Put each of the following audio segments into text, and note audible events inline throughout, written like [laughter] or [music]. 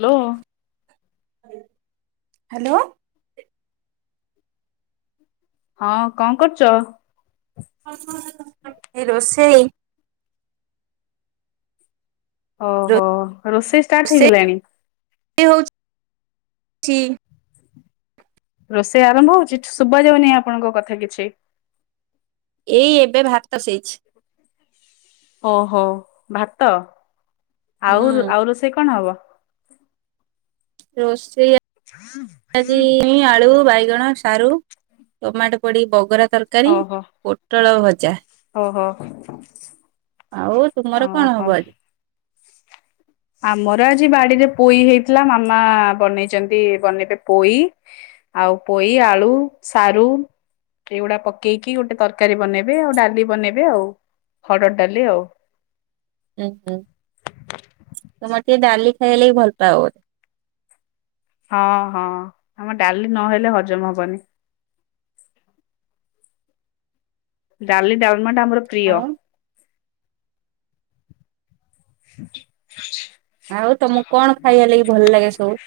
Hello. Hello. ହଁ କଣ କରୁଚ? ଏଇ ରୋଷେଇ। ଓହୋ ରୋଷେଇ ଷ୍ଟାର୍ଟ ହେଇଗଲାଣି? ହଉଚି [unintelligible] ରୋଷେଇ ଆରମ୍ଭ ହଉଚି ଶୁଭାଯାଉନି ଆପଣଙ୍କ କଥା କିଛି? ଏଇ ଏବେ ଭାତ ସେଇଚି। ଓହୋ ଭାତ ହୁଁ ଆଉ ଆଉ ରୋଷେଇ କଣ ହବ? ରୋଷେଇ ଆଜି ଛୁଇଁ, ଆଳୁ ବାଇଗଣ, ସାରୁ, ଟମାଟୋ ପଡ଼ି ବଘରା ତରକାରୀ ଓହୋ ପୋ ପୋଟଳ ଭଜା। ଓହୋ ଓହୋ। ଆଉ ତୁମର କଣ ହବ ଆଜି? ଆମର ଆଜି ବାଡ଼ିରେ ପୋଇ ହେଇଥିଲା, ମାମା ବନେଇଛନ୍ତି ବନେଇବେ ପୋଇ ଆଉ ପୋଇ, ଆଳୁ, ସାରୁ ଏଇଗୁଡ଼ା ପକେଇକି ଗୋଟେ ତରକାରୀ ବନେଇବେ, ଆଉ ଡାଲି ବନେଇବେ, ଆଉ ହରଡ ଡାଲି ଆଉ। ଉୁଁ ହୁଁ ତମର ଟିକେ ଡାଲି ଖାଇଲେବିି ଭଲ ପାଅ ବୋଧେ? ହଁ ହଁ ଆମ ଡ଼ାଲି ନହେଲେ ହଜମ ହବନି। ଡ଼ାଲି, ଡ଼ାଲମାଟା, ଆମର ପ୍ରିୟ। ଆଉ [inaudible] ଆଉ ତମକୁ କଣ ଖାଇବା ଲାଗି ଭଲ ଲାଗେ ସବୁ?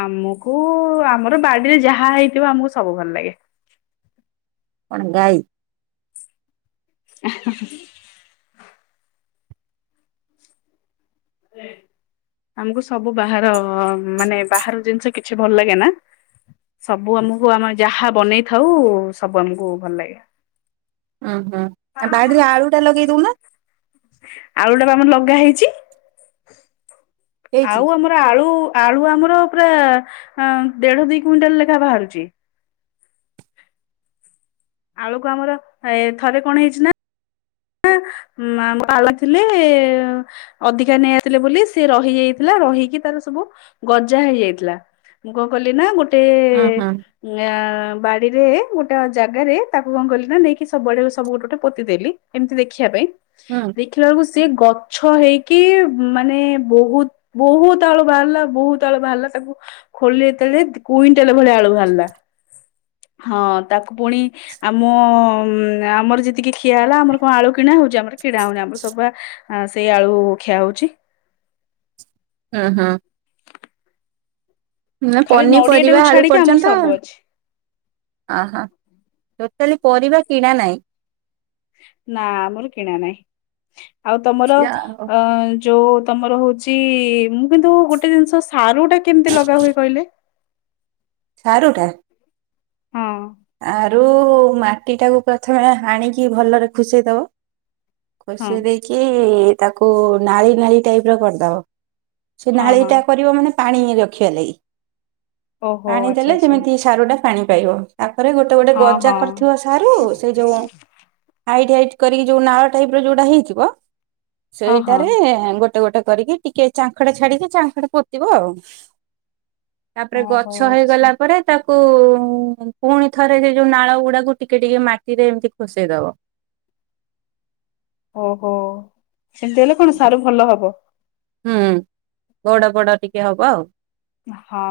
ଆମକୁ ଆମର ବାଡ଼ିରେ ଯାହା ହେଇଥିବ ଆମକୁ ସବୁ ଭଲ ଲାଗେ। କଣ ଗାଈ ଆ ହା ହା। ଆମକୁ ସବୁ ବାହାର ମାନେ ବାହାର ଜିନିଷ କିଛି ଭଲ ଲାଗେ ନା। ସବୁ ଆମୁକୁ ଆମର ଯାହା ବନେଇଥାଉ ସବୁ ଆମୁକୁ ଭଲ ଲାଗେ। ଅହଁ ଆଉ ବାଡିରେ ଆଳୁଟା ଲଗେଇ ଦୋଉନ। ଆଳୁଟା ପା ଆମର ଲଗା ହେଇଚି। ହେଇଛି। ଆଉ ଆମର ଆଳୁ ଆଳୁ ଆମର ପୁରା ଆଁ ଦେଢ ଦୁଇ କୁଇଣ୍ଟାଲ ଲେଖାଁ ବାହାରୁଚି। ଆଳୁକୁ ଆମର ଏ ଥରେ କଣ ହେଇଚି ନା ନା ଉଁ ମା ମୋ ପା ଆଳୁ ଆଣିଥିଲେ ଅଧିକା ନେଇ ଆସିଲେ ବୋଲି ସିଏ ରହିଯାଇଥିଲା ରହିକି ତାର ସବୁ ଗଜା ହେଇଯାଇଥିଲା। ମୁଁ କଣ କଲିିନା ଗୋଟେ ଉଁ ହୁଁ ଆଁ ବାଡିରେ ଗୋଟାକ ଜାଗାରେ ତାକୁ କଣ କଲି ନା ନେଇକି ସବୁଡଆ ସବୁ ଗୋଟେ ଗୋଟେ ପୋତିଦେଲି ଏମିତି ଦେଖ ଖିବା ପାଇଁ ହୁଁ ଦେଖିଲା ବେଳକୁ ସିଏ ଗଛ ହେଇକି ମାନେ ବୋହୁତ ବୋହୁତ ଆଳୁ ବାହାରିଲା ବୋହୁତ ଆଳୁ ବାହାରିଲା ତାକୁ ଖୋଳିଲେ ଯେତେବେଳେ ଦି କୁଇଣ୍ଟାଲ ଭଳିଆ ଆଳୁ ବାହାରିଲା। ହଁ ତାକୁ ପୁଣି ଆମ ଆମର ଯେତିକି ଖିଆ ହେଲା ଆମର କଣ ଆଳୁ କିଣା ହୋଉଚି ଆମର କିଣା ହୋଉନି ଆମର ସବୁ ଆ ଆଁ ସେଇ ଆଳୁ ଖିଆ ହୋଉଚି। ଉଁ ହୁଁ। ନା ଖାଲି ନଡିଆ ଟାକୁ ପନିପରିବା ଆଳୁ ଛାଡିକି ଆମର ପର୍ଯ୍ୟନ୍ତ ସବୁ ଅଛି। ଅହ ଟୋଟାଲି ପରିବା କିଣା ନାହିଁ। ନା ଆମର କିଣା ନାଇଁ ଆଉ ତମର ଅ ଯୋଉ ତମର ହୋଉଚି ମୁଁ କିନ୍ତୁ ଗୋଟେ ଜିନିଷ ସାରୁଟା କେମତି ଲଗା ହୁଏ କହିଲେ। ସାରୁଟା? ହଁ। ଆରୁ ମାଟିଟାକୁ ପ୍ରଥମେ ହାଣିକି ଭଲରେ ଖୁସେଇଦବ। ହଁ ଖୋଷେଇ ଦେଇକି ତାକୁ ନାଳି ନାଳି ଟାଇପର କରିଦବ। ସେ ହଁ ହଁ ନାଳିଟା କରିବ ମାନେ ପାଣି ରଖିବା ଲାଗି ଓହୋ ପାଣି ଆଚ୍ଛା ଦେଲେ ଆଚ୍ଛା ଯେମିତି ସାରୁଟା ପାଣି ପାଇବ ତାପରେ ଗୋଟେ ଗୋଟେ ହଁ ଗଜା ହଁ କରିଥିବା ସାରୁ ସେଇ ଯୋଉ ହାଇଟ୍ ହାଇଟ୍ କରିକି ଯୋଉ ନାଳ ଟାଇପର ଯୋଉଟା ହେଇଥିବ ହଁ ହଁ ସେଇଟାରେ ଗୋଟେ ଗୋଟେ କରିକି ଟିକେ ଚାଙ୍ଖଡେ ଛାଡିକି ଚାଙ୍ଖଡେ ପୋତିବ ଆଉ। ତାପରେ ଓହୋ ଗଛ ଆଚ୍ଛା ହେଇଗଲା ପରେ ତାକୁ ପୁଣି ଥରେ ସେଇ ଯୋଉ ନାଳଗୁଡାକୁ ଟିକେ ଟିକେ ମାଟିରେ ଏମତି ଖୁସେଇଦବ। ଓହୋ ସେମତି ହେଲେ କଣ ସାରୁ ଭଲ ହବ। ହୁଁ ବଡ ବଡ ଟିକେ ହବ ଆଉ। ଆହଁ।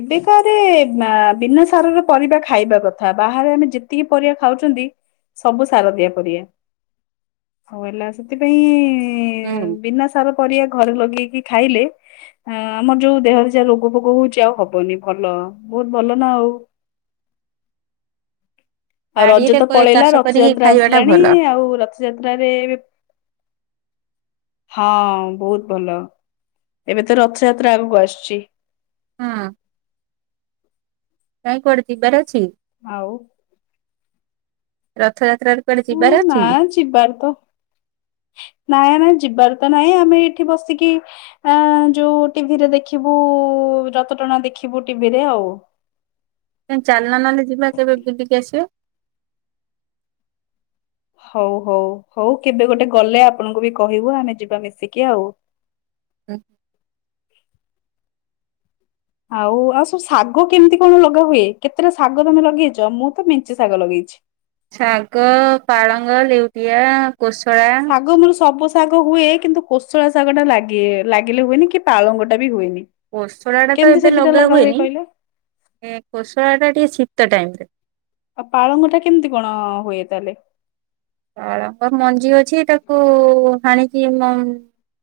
ଏବେକାରେ ବିନା ମା ସାରର ପରିବା ଖାଇବା କଥା ବାହାରେ ଆମେ ଯେତିକି ପରିବା ଖାଉଚନ୍ତି ସବୁ ସାର ଦିଆ ପରବା ଆଉ ହେଲା ସେଥିପାଇଁ ହୁଁ ବିନା ସା ସାର ପରିବା ଘରେ ଲଗେଇକି ଖାଇଲେ ଆ ଆମର ଯୋଉ ଦେହରେ ଯାହା ରୋଗ ଫୋଗ ହୋଉଚି ଆଉ ହବନି ଭଲ ବୋହୁତ ଭଲ ନା ଆଉ। ଆଉ ରଜ ବାଡିରେ ତ ପଳେଇଲା ଚାଷ କରିକି ରଥଯାତ୍ରା ଖାଇବା ଟା ଆସିଲାଣି ଭଲ ଆଉ ରଥ ଯାତ୍ରାରେ ଏବେ ହଁ ବୋହୁତ ଭଲ। ଏବେ ତ ରଥଯାତ୍ରା ଆଗକୁ ଆସୁଚି। ହୁଁ। ନାଇଁ କୁଆଡ଼େ ଯିବାର ଅଛିକି? ଆଉ? ରଥଯାତ୍ରାରେ କୁଆଡେ ହଁ ଯିବାର ନା ଅଛି? ଯିବାର ତ ନାଇଁ ଆମର ଯିବାର ତ ନାଇଁ ଆମେ ଏଇଠି ବସିକି ଆଁ ଯୋଉ ଟିଭିରେ ଦେଖିବୁ ରଥଟଣା ଦେଖିବୁ ଟିଭିରେ ଆଉ। କାଇଁ ଚାଲୁନ ନହଲେ ଯିବା କେବେ ବୁଲିକି ଆସିବା। ହୋଉ ହୋଉ ହୋଉ କେବେ ଗୋଟେ ଗଲେ ଆପଣଙ୍କୁ ବି କହିବୁ ଆମେ ଯିବା ମିଶିକି ଆଉ। ହଁ। ଆଉ ଆଉ ସବୁ ଶାଗ କେମିତି କଣ ଲଗା ହୁଏ? କେତେଟା ଶାଗ ତୋମେ ଲଗେଇଚ? ମୁଁ ତ ମେଞ୍ଚେ ଶାଗ ଲଗେଇଛି। ଶାଗ ପାଳଙ୍ଗ, ଲେଉଟିଆ, କୋଶଳା। ଶାଗ ମୋର ସବୁ ଶାଗ ହୁଏ କିନ୍ତୁ କୋଶଳା ଶାଗ ଟା ଲାଗେ ଲାଗିଲେ ହୁଏନି। କି ପାଳଙ୍ଗ ଟା ବି ହୁଏନି। କୋଶଳା ଟା ତ କେମିତି ଏବେ ସେ ଦିଟା ଲଗା ହୁଏ ହୁଏନି। କହିଲେ ଏ କୋଶଳା ଟା ଟିକେ ଶୀତ ଟାଇମ୍ ରେ। ଆଉ ପାଳଙ୍ଗ ଟା କେମିତି କଣ ହୁଏ ତାହେଲେ? ପାଳଙ୍ଗ ମଞ୍ଜି ଅଛି ତାକୁ ହାଣିକି ମମ୍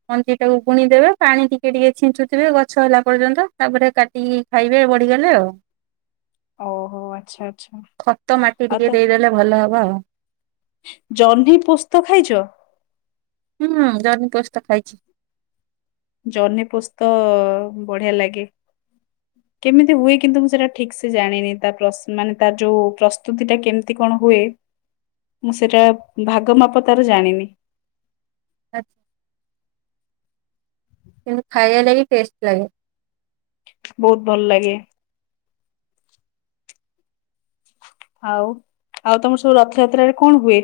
ମଞ୍ଜି ଟାକୁ ବୁଣିଦେବେ ପାଣି ଟିକେ ଟିକେ ଛିଞ୍ଚୁଥିବେ ଗଛ ହେଲା ପର୍ଯ୍ୟନ୍ତ। ତାପରେ କାଟିକି ଖାଇବେ ବଢିଗଲେ ଆଉ। ଓହୋ, ଆଚ୍ଛା, ଆଚ୍ଛା ଖତ ମାଟି ଆଉ ଟିକେ ତ ଦେଇଦେଲେ ଭଲ ହବ। ଜହ୍ନି ପୋସ୍ତ ଖାଇଛ? ହଁ ଜହ୍ନି ପୋସ୍ତ ଖାଇଛି। ଜହ୍ନି ପୁସ୍ତ ବଢ଼ିଆ ଲାଗେ। କେମିତି ହୁଏ କିନ୍ତୁ ମୁଁ ସେଟା ଠିକ ସେ ଜାଣିନି, ତା ପ୍ରସ୍ ମାନେ ତା ଯୋଉ ପ୍ରସ୍ତୁତି ଟା କେମିତି କଣ ହୁଏ। ମୁଁ ସେଟା ଭାଗ ମାପ ତାର ଜାଣିନି। ଆଚ୍ଛା। କିନ୍ତୁ ଖାଇବା ଲାଗି ଟେଷ୍ଟ ଲାଗେ। ବହୁତ ଭଲ ଲାଗେ। ଆଉ ଆଉ ତୋମର ସବୁ ରଥଯାତ୍ରାରେ କଣ ହୁଏ?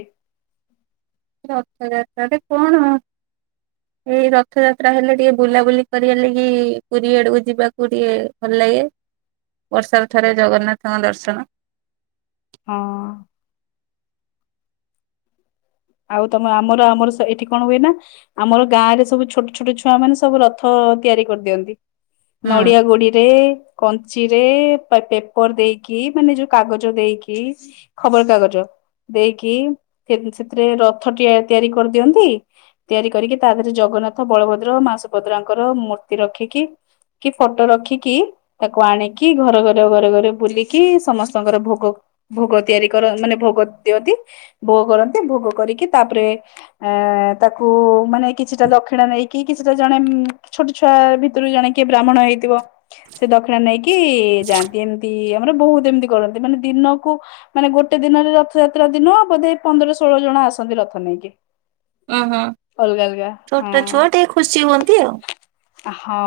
ରଥଯାତ୍ରା ରେ କଣ? [inaudible] ଏଇ ରଥ ଯାତ୍ରା ହେଲେ ଟିକେ ବୁଲାବୁଲି କରିବା ଲାଗି ପୁରୀ ଆଡକୁ ଯିବାକୁ ଟିକେ ଭଲ ଲାଗେ। ବର୍ଷ ରେ ଥରେ ଜଗନ୍ନାଥଙ୍କ ଦର୍ଶନ। ହଁ। ଆଉ ତୋମ ଆମର ଆମର ସେ ଏଠି କଣ ହୁଏ ନା ଆମର ଗାଁ ରେ ସବୁ ଛୋଟ ଛୋଟ ଛୁଆ ମାନେ ସବୁ ରଥ ତିଆରି କରିଦିଅନ୍ତି। ହୁଁ। ନଡିଆ ଗୋଡିରେ କଞ୍ଚିରେ ପା-ପେପର ଦେଇକି ମାନେ ଯୋଉ କାଗଜ ଦେଇକି ଖବର କାଗଜ ଦେଇକି, ସେ- ସେଥିରେ ରଥ ଟିଆ ତିଆରି କରିଦିଅନ୍ତି। ତିଆରି କରିକି ତା ଦେହରେ ଜଗନ୍ନାଥ ବଳଭଦ୍ର ମା ସୁଭଦ୍ରାଙ୍କର ମୂର୍ତ୍ତି ରଖିକି କି ଫଟୋ ରଖିକି। ତାକୁ ଆଣିକି ଘର ଘର ଘରେ ଘରେ ବୁଲିକି ସମସ୍ତଙ୍କର ଭୋଗ ଭୋଗ ତିଆରି କର, ମାନେ ଭୋଗ ଦିଅନ୍ତି, ଭୋଗ କରନ୍ତି, ଭୋଗ କରିକି। ତାପରେ ଏ, ତାକୁ ମାନେ କିଛିଟା ଦକ୍ଷିଣା ନେଇକି କିଛିଟା ଜଣେ ଉଁ, ଛୋଟ ଛୁଆ ଭିତରୁ ଜାଣେ କିଏ ବ୍ରାହ୍ମଣ ହେଇଥିବ, ସେ ଦକ୍ଷିଣା ନେଇକି ଯାଆନ୍ତି ଏମତି ତି ଆମର ବହୁତ ଏମିତି କରନ୍ତି ମାନେ ଦିନକୁ ମାନେ ଗୋଟେ ଦିନରେ ରଥଯାତ୍ରା ଦିନ ବୋଧେ ପନ୍ଦର ଷୋ ଷୋଳ ଜଣ ଆସନ୍ତି ରଥ ନେଇକି। ଓହୋ, ଅଲଗା ଅଲଗା ଛୋଟ ଛୁଆ ହଁ ଟିକେ ଖୁସି ହୁଅନ୍ତି ଆଉ। ହଁ।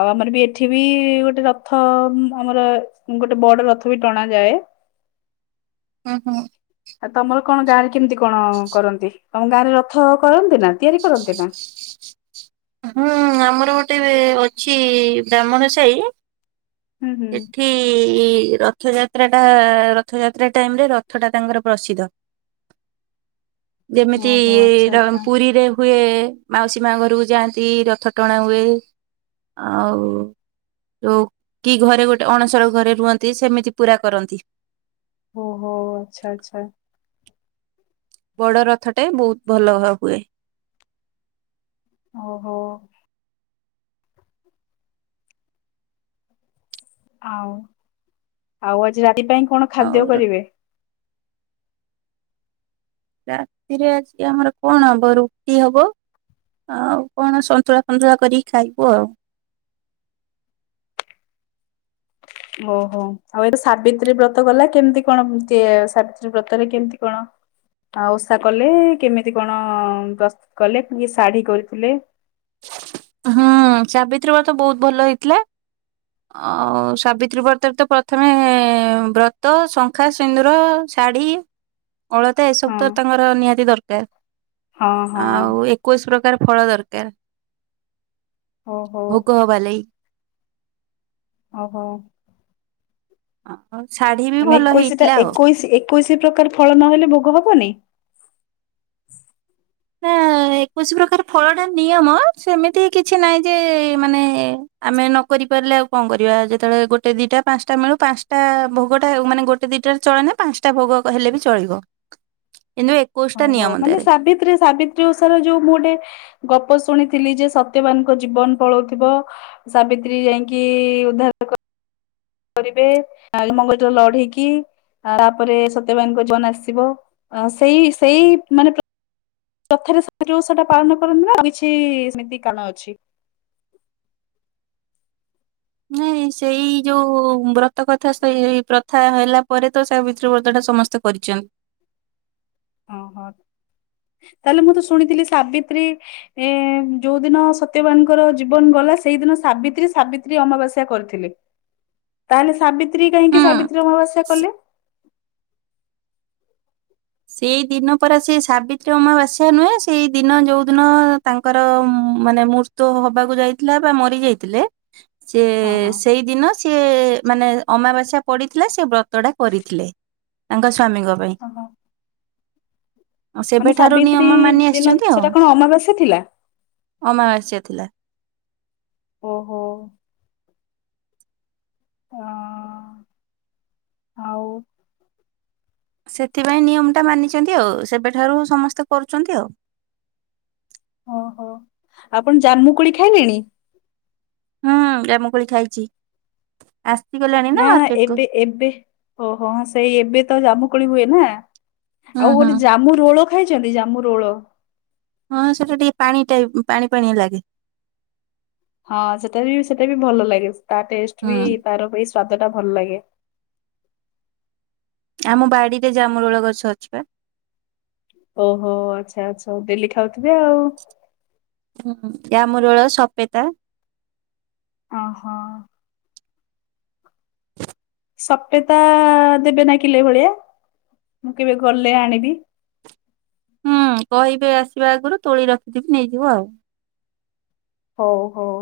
ଆଉ ଆମର ବି ଏଠି ବି ଗୋଟେ ରଥ ଉଁ, ଆମର ଗୋଟେ ବଡ ରଥ ବି ଟଣାଯାଏ। [inaudible] ହଁ, ହଁ। ଆ, ତୋମର କଣ ଗାଁ ରେ କେମିତି କଣ କରନ୍ତି? ତୋମ ଗାଁ ରେ ରଥ କରନ୍ତି ନା ତିଆରି କରନ୍ତି ନା? ହୁଁ, ଆମର ଗୋଟେ ବେ ଅଛି ବ୍ରାହ୍ମଣ ସାଇ ହୁଁ ଏଠି ହୁଁ ଠି ରଥଯାତ୍ରା ଟା ରଥଯାତ୍ରା ଟାଇମୂ ରେ ରଥ ଟା ତାଙ୍କର ପ୍ରସିଦ୍ଧ। ଯେମିତି ଓହୋ ଇଏ ଆଚ୍ଛା ର- ଆଚ୍ଛା ପୁରୀରେ ହୁଏ ମାଉସୀ ମା ଘରୁକୁ ଯାଆନ୍ ଚି, ରଥ ଟଣା ହୁଏ, ଆଉ ଯୋଉ କି ଘରେ ଗୋଟେ ଅଣସର ଘରେ ରୁହନ୍ତି, ସେମିତି ପୁରା କରନ୍ତି। ଓହୋ ଆଚ୍ଛା ଆଚ୍ଛା। ବଡ଼ ରଥଟେ ବୋହୁତ ଭଲ ହ ହୁଏ। ଓହୋ। ଆଉ ଆଉ ଆଜି ରାତି ପାଇଁ କଣ ଆଉ ଖାଦ୍ୟ ର- କରିବେ? ରାତିରେ ଆଜି ଆମର କଣ ହବ ରୁଟି ହବ। ଆଉ କଣ ସନ୍ତୁଳା ଫନ୍ତୁଳା କରିକି ଖାଇବୁ ଆଉ ଓହୋ ଆଉ ଏବ୍ ସାବିତ୍ରୀ ବ୍ରତ ଗଲା କେମ୍ତି କଣ ବୁଚେ ଏ ସାବିତ୍ରୀ ବ୍ରତରେ କେମତି କଣ? ଆ ଓଷା କଲେ ଏ କେମିତି କଣ ଅ ପ୍ରସ୍ତୁତ କଲେ କି ଶାଢୀ କରିଥିଲେ? ହଁଅ, ସାବିତ୍ରୀ ବ୍ରତ ବହୁତ ଭଲ ହେଇଥିଲା। ଅ ଅ ସାବିତ୍ରୀ ବ୍ରତରେ ତ ପ୍ରଥମେ ଏ ବ୍ରତ ଶଙ୍ଖା, ସିନ୍ଦୁର ଶାଢ଼ୀ, ଅଳତା ଏସବୁ ହଁ ତ ତାଙ୍କର ନିହାତି ଦର୍କାର ହଁ ହଁ ଆଉ ଏ କୋଉ ଷୋଳକାର ଫଳ ଦରକାର। ଓହୋ। ଭୋଗ ହବା ଲେଇ। ଓହୋ। ଆଁ ଅ ଶାଢୀ ବି ମାନେ ଭଲ ଏକୋଇଶିଟା ହେଇଥିଲା ଆଉ ଏକୋଇଶି ଏକୋଇଶି ପ୍ରକାର ଫଳ ନହେଲେ ଭୋଗ ହବନି। ନାଁ-ଆ ଏକୋଇଶି ପ୍ରକାର ଫଳଟା ନିୟମ ସେମିତି କିଛି ନାହିଁ ଯେ ଏ ମାନେ ଆମେ ନ କରି ପାରିଲେ ଆଉ କଁ କରିବା ଯେତଳେ ଗୋଟେ ଦିଟା ପାଞ୍ଚଟା ମିଳୁ ପାଞ୍ଚଟା-ଆ ଭୋଗଟା ଉ-ମାନେ ଗୋ ଟେ ଦିଟାରେ ଚଳେନା ପାଞ୍ଚଟା ଭୋଗ ହେଲେ ବି ଚଳିବ, କିନ୍ତୁ ଏ ଓହୋ ମାନେ ସାବିତ୍ରୀ ସାବି ଯୋଉ ସାରା ଯୋଉ ମୁଁ ଗୋଟେ ଗପ ଶୁଣିଥିଲି ଯେ ସତ୍ୟବାନଙ୍କ ଜୀବନ ପଳଉଥିବ ସାବିତ୍ରୀ ଯାଇଙ୍କି ଉଦ୍ଧାର କ କରିବେ ଆଇମଙ୍ଗଜ ଲଢିକି ଆପରେ ସତ୍ୟବାନଙ୍କ ଜୀବନ ଆସିବ ଅ ସେଇ ସେଇ ମାନେ ପ୍ର ତଥାରେ ସେ ଯୋଉ ସେଟା ପାଳନ କରନ୍ତି ନା ଆଉ କିଛି-ଇ ସେମିତି କାନ ଅଛି? ନାଇଁ ସେଇ ଯୋଉ ବ୍ରତ କଥା ସେଇ ପ୍ରଥା ହେଲା ପରେ ତ ସାବିତ୍ରୀ ବ୍ରତ ଟା ସମସ୍ତେ କରିଚନ୍। ଓହୋ, ତାଏଲେ ମୁଁ ତ ଶୁଣିଥିଲି ସାବିତ୍ରୀ ଏ-ଏ ଯୋଉ ଦିନ ସତ୍ୟବାନଙ୍କର ଜୀବନ ଗଲା ସେଇଦିନ ସାବିତ୍ରୀ ସାବିତ୍ରୀ ଅମାବାସ୍ୟା କରିଥିଲେ। ତାହେଲେ ସାବିତ୍ରୀ କାହିଁକି ହୁଁ। ସାବିତ୍ରୀ ଅମାବାସ୍ୟା ସେ- କଲେ? ସେଇ ଦିନ ପରା ସିଏ ସାବିତ୍ରୀ ଅମାବାସ୍ୟା ନୁହେଁ ସେଇ ଦିନ ଯୋଉ ଦିନ ତାଙ୍କର ମାନେ ମୁର୍ ତୋ ହବାକୁ ଯାଇଥିଲା ବା ମରି ଯାଇଥିଲେ। ସିଏ ହଁ ହଁ ସେଇଦିନ ସିଏ ମାନେ ଅମାବାସ୍ୟା ପଡିଥିଲା ସେ ବ୍ର ତଟା କରିଥିଲେ, ତାଙ୍କ ସ୍ଵାମୀଙ୍କ ପାଇଁ। ଓହୋ ଅଁ ମାନେ ସେବେଠାରୁ ସାବିତ୍ରୀ ନିୟମ ମାନି ଦିନ ଆସିଚନ୍ତି ସେଟା ଆଉ କଣ ଅମାବାସ୍ୟା ଥିଲା? ଅମାବାସ୍ୟା ଥିଲା। ଓହୋ। ଅଁ ଆଉ ସେଥିପାଇଁ ନିୟମଟା ମାନିଚନ୍ତି ଆଉ ସେବେଠାରୁ ସମସ୍ତେ କରୁଚନ୍ତି ଆଉ ଓହୋ, ଆପଣ ଜାମୁ କୋଳି ଖାଇଲେଣି? ହୁଁ ଜାମୁକୋଳି ଖାଇଚି ଆସ୍ ନା ନା ଏବେ ଏବେ। ଓହୋଁ ସେଇ ଏବେ ତ ଜାମୁ କୋଳି ହୁଏ ନା ହୁଁ ଆଉ ହୁଁ। ଗୋଟେ ଜାମୁ ରୋଳ ଖାଇଛନ୍ତି ଜାମୁ ରୋଳ ହଁ ସେଟା ଟିକେ ପାଣି ଟାଇପ ପାଣି ପାଣିଆ ଲାଗେ ହଁ ସେଟା ବି ସେଇଟା ବି ଭଲ ଲାଗେ ତା ଟେଷ୍ଟ ହୁଁ ବି ତାର ଏଇ ସ୍ଵାଦ ଟା ଭଲ ଲାଗେ ଆମ ବାଡିରେ ଯାମୁ ରୋଲ ଗଛ ଅଛି ବା ଓହୋ ଆଚ୍ଛା ଆଚ୍ଛା ହଉ ଡେଲି ଖାଉଥିବେ ଆଉ ଯାମୁରୋଳ ସପିତା ଓହୋ ସଫେତା ଦେବେ ନା କିଲେ ଭଳିଆ ମୁଁ କେବେ ଗଲେ ଆଣିବି। ହୁଁ କହିବେ ଆସିବା ଆଗରୁ ତୋଳି ରଖିଥିବି ନେଇଯିବ ଆଉ। ହୋଉ ହୋଉ।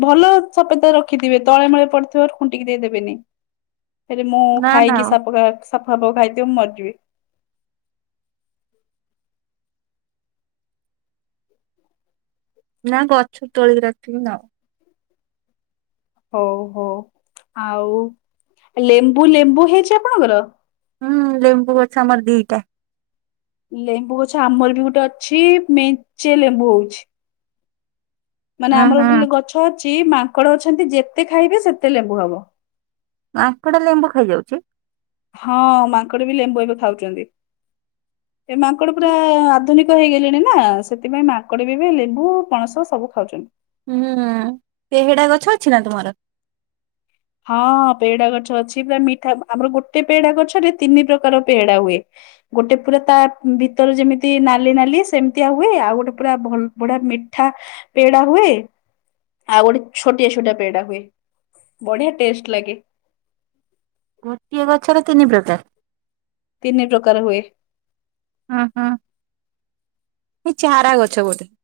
ଭଲ ସଫେତା ରଖିଥିବେ ତଳେମଳେ ପଡିଥିବା ଖୁଣ୍ଟିକି ଦେଇଦେବେନି। ହେଲେ ମୁଁ ନା ନା ଖାଇକି ସାପ କ ସାପ ଫାପ ଖାଇଥିବ ମୁଁ ମରିଯିବି। ନା ଗଛରୁ ତୋଳିକି ରଖିକି ନବ। ହୋଉ ହୋଉ ଆଉ ଲେମ୍ବୁ ଲେମ୍ବୁ ହେଇଛି ଆପଣଙ୍କର? ହୁଁ ଲେମ୍ବୁ ଗଛ ଆମର ଦିଟା। ଲେମ୍ବୁ ଗଛ ଆମର ବି ଗୋଟେ ଅଛି ମେଞ୍ଚେ ଲେମ୍ବୁ ହୋଉଛି। ମାନେ ହୁଁ ଆମର ହୁଁ। ଗୋଟେ ଲ ଗଛ ଅଛି ମାଙ୍କଡ ଅଛନ୍ତି ଯେତେ ଖାଇବେ ସେତେ ଲେମ୍ବୁ ହବ। ମାଙ୍କଡା ଲେମ୍ବୁ ଖାଇଯାଉଛି? ହଁ ମାଙ୍କଡ ବି ଲେମ୍ବୁ ଏବେ ଖାଉଛନ୍ତି। ଏ ମାଙ୍କଡ ପୁରା ଆଧୁନିକ କ ହେଇଗଲେଣିନା ସେଥିପାଇଁ ମାଙ୍କଡବି ଇ ଏବେ ଲେମ୍ବୁ ପଣସ ସବୁ ଖାଉଛନ୍ତି। ହୁଁ ପେହେଡା ଗଛ ଅଛି ନା ତୁମର? ହଁ ପେଡା ଗଛ ଅଛି। ପୁରା ମିଠା ଆମର ଗୋଟେ ପେଡ଼ା ଗଛରେ ତିନି ପ୍ରକାର ପେଡା ହୁଏ। ଗୋଟେ ପୁରା ତା ଭିତରେ ଯେମିତି ନାଲି ନାଲି ସେମିତିଆ ହୁଏ ଆଉ ଗୋଟେ ପୁରା ଭଲ ଭଢୀଆ ମିଠା। ପେଡା ହୁଏ। ଆଉ ଗୋଟେ ଛୋଟିଆ ଛୋଟିଆ ପେଡା ହୁଏ। ବଢିଆ ଟେଷ୍ଟ ଲାଗେ। ଗୋଟିଏ ଗଛର ତିନି ପ୍ରକାର? ତିନି ପ୍ରକାର ହୁଏ। ହଁ ହଁ ଏ ଚାରା ଗଛ ବୋଧେ।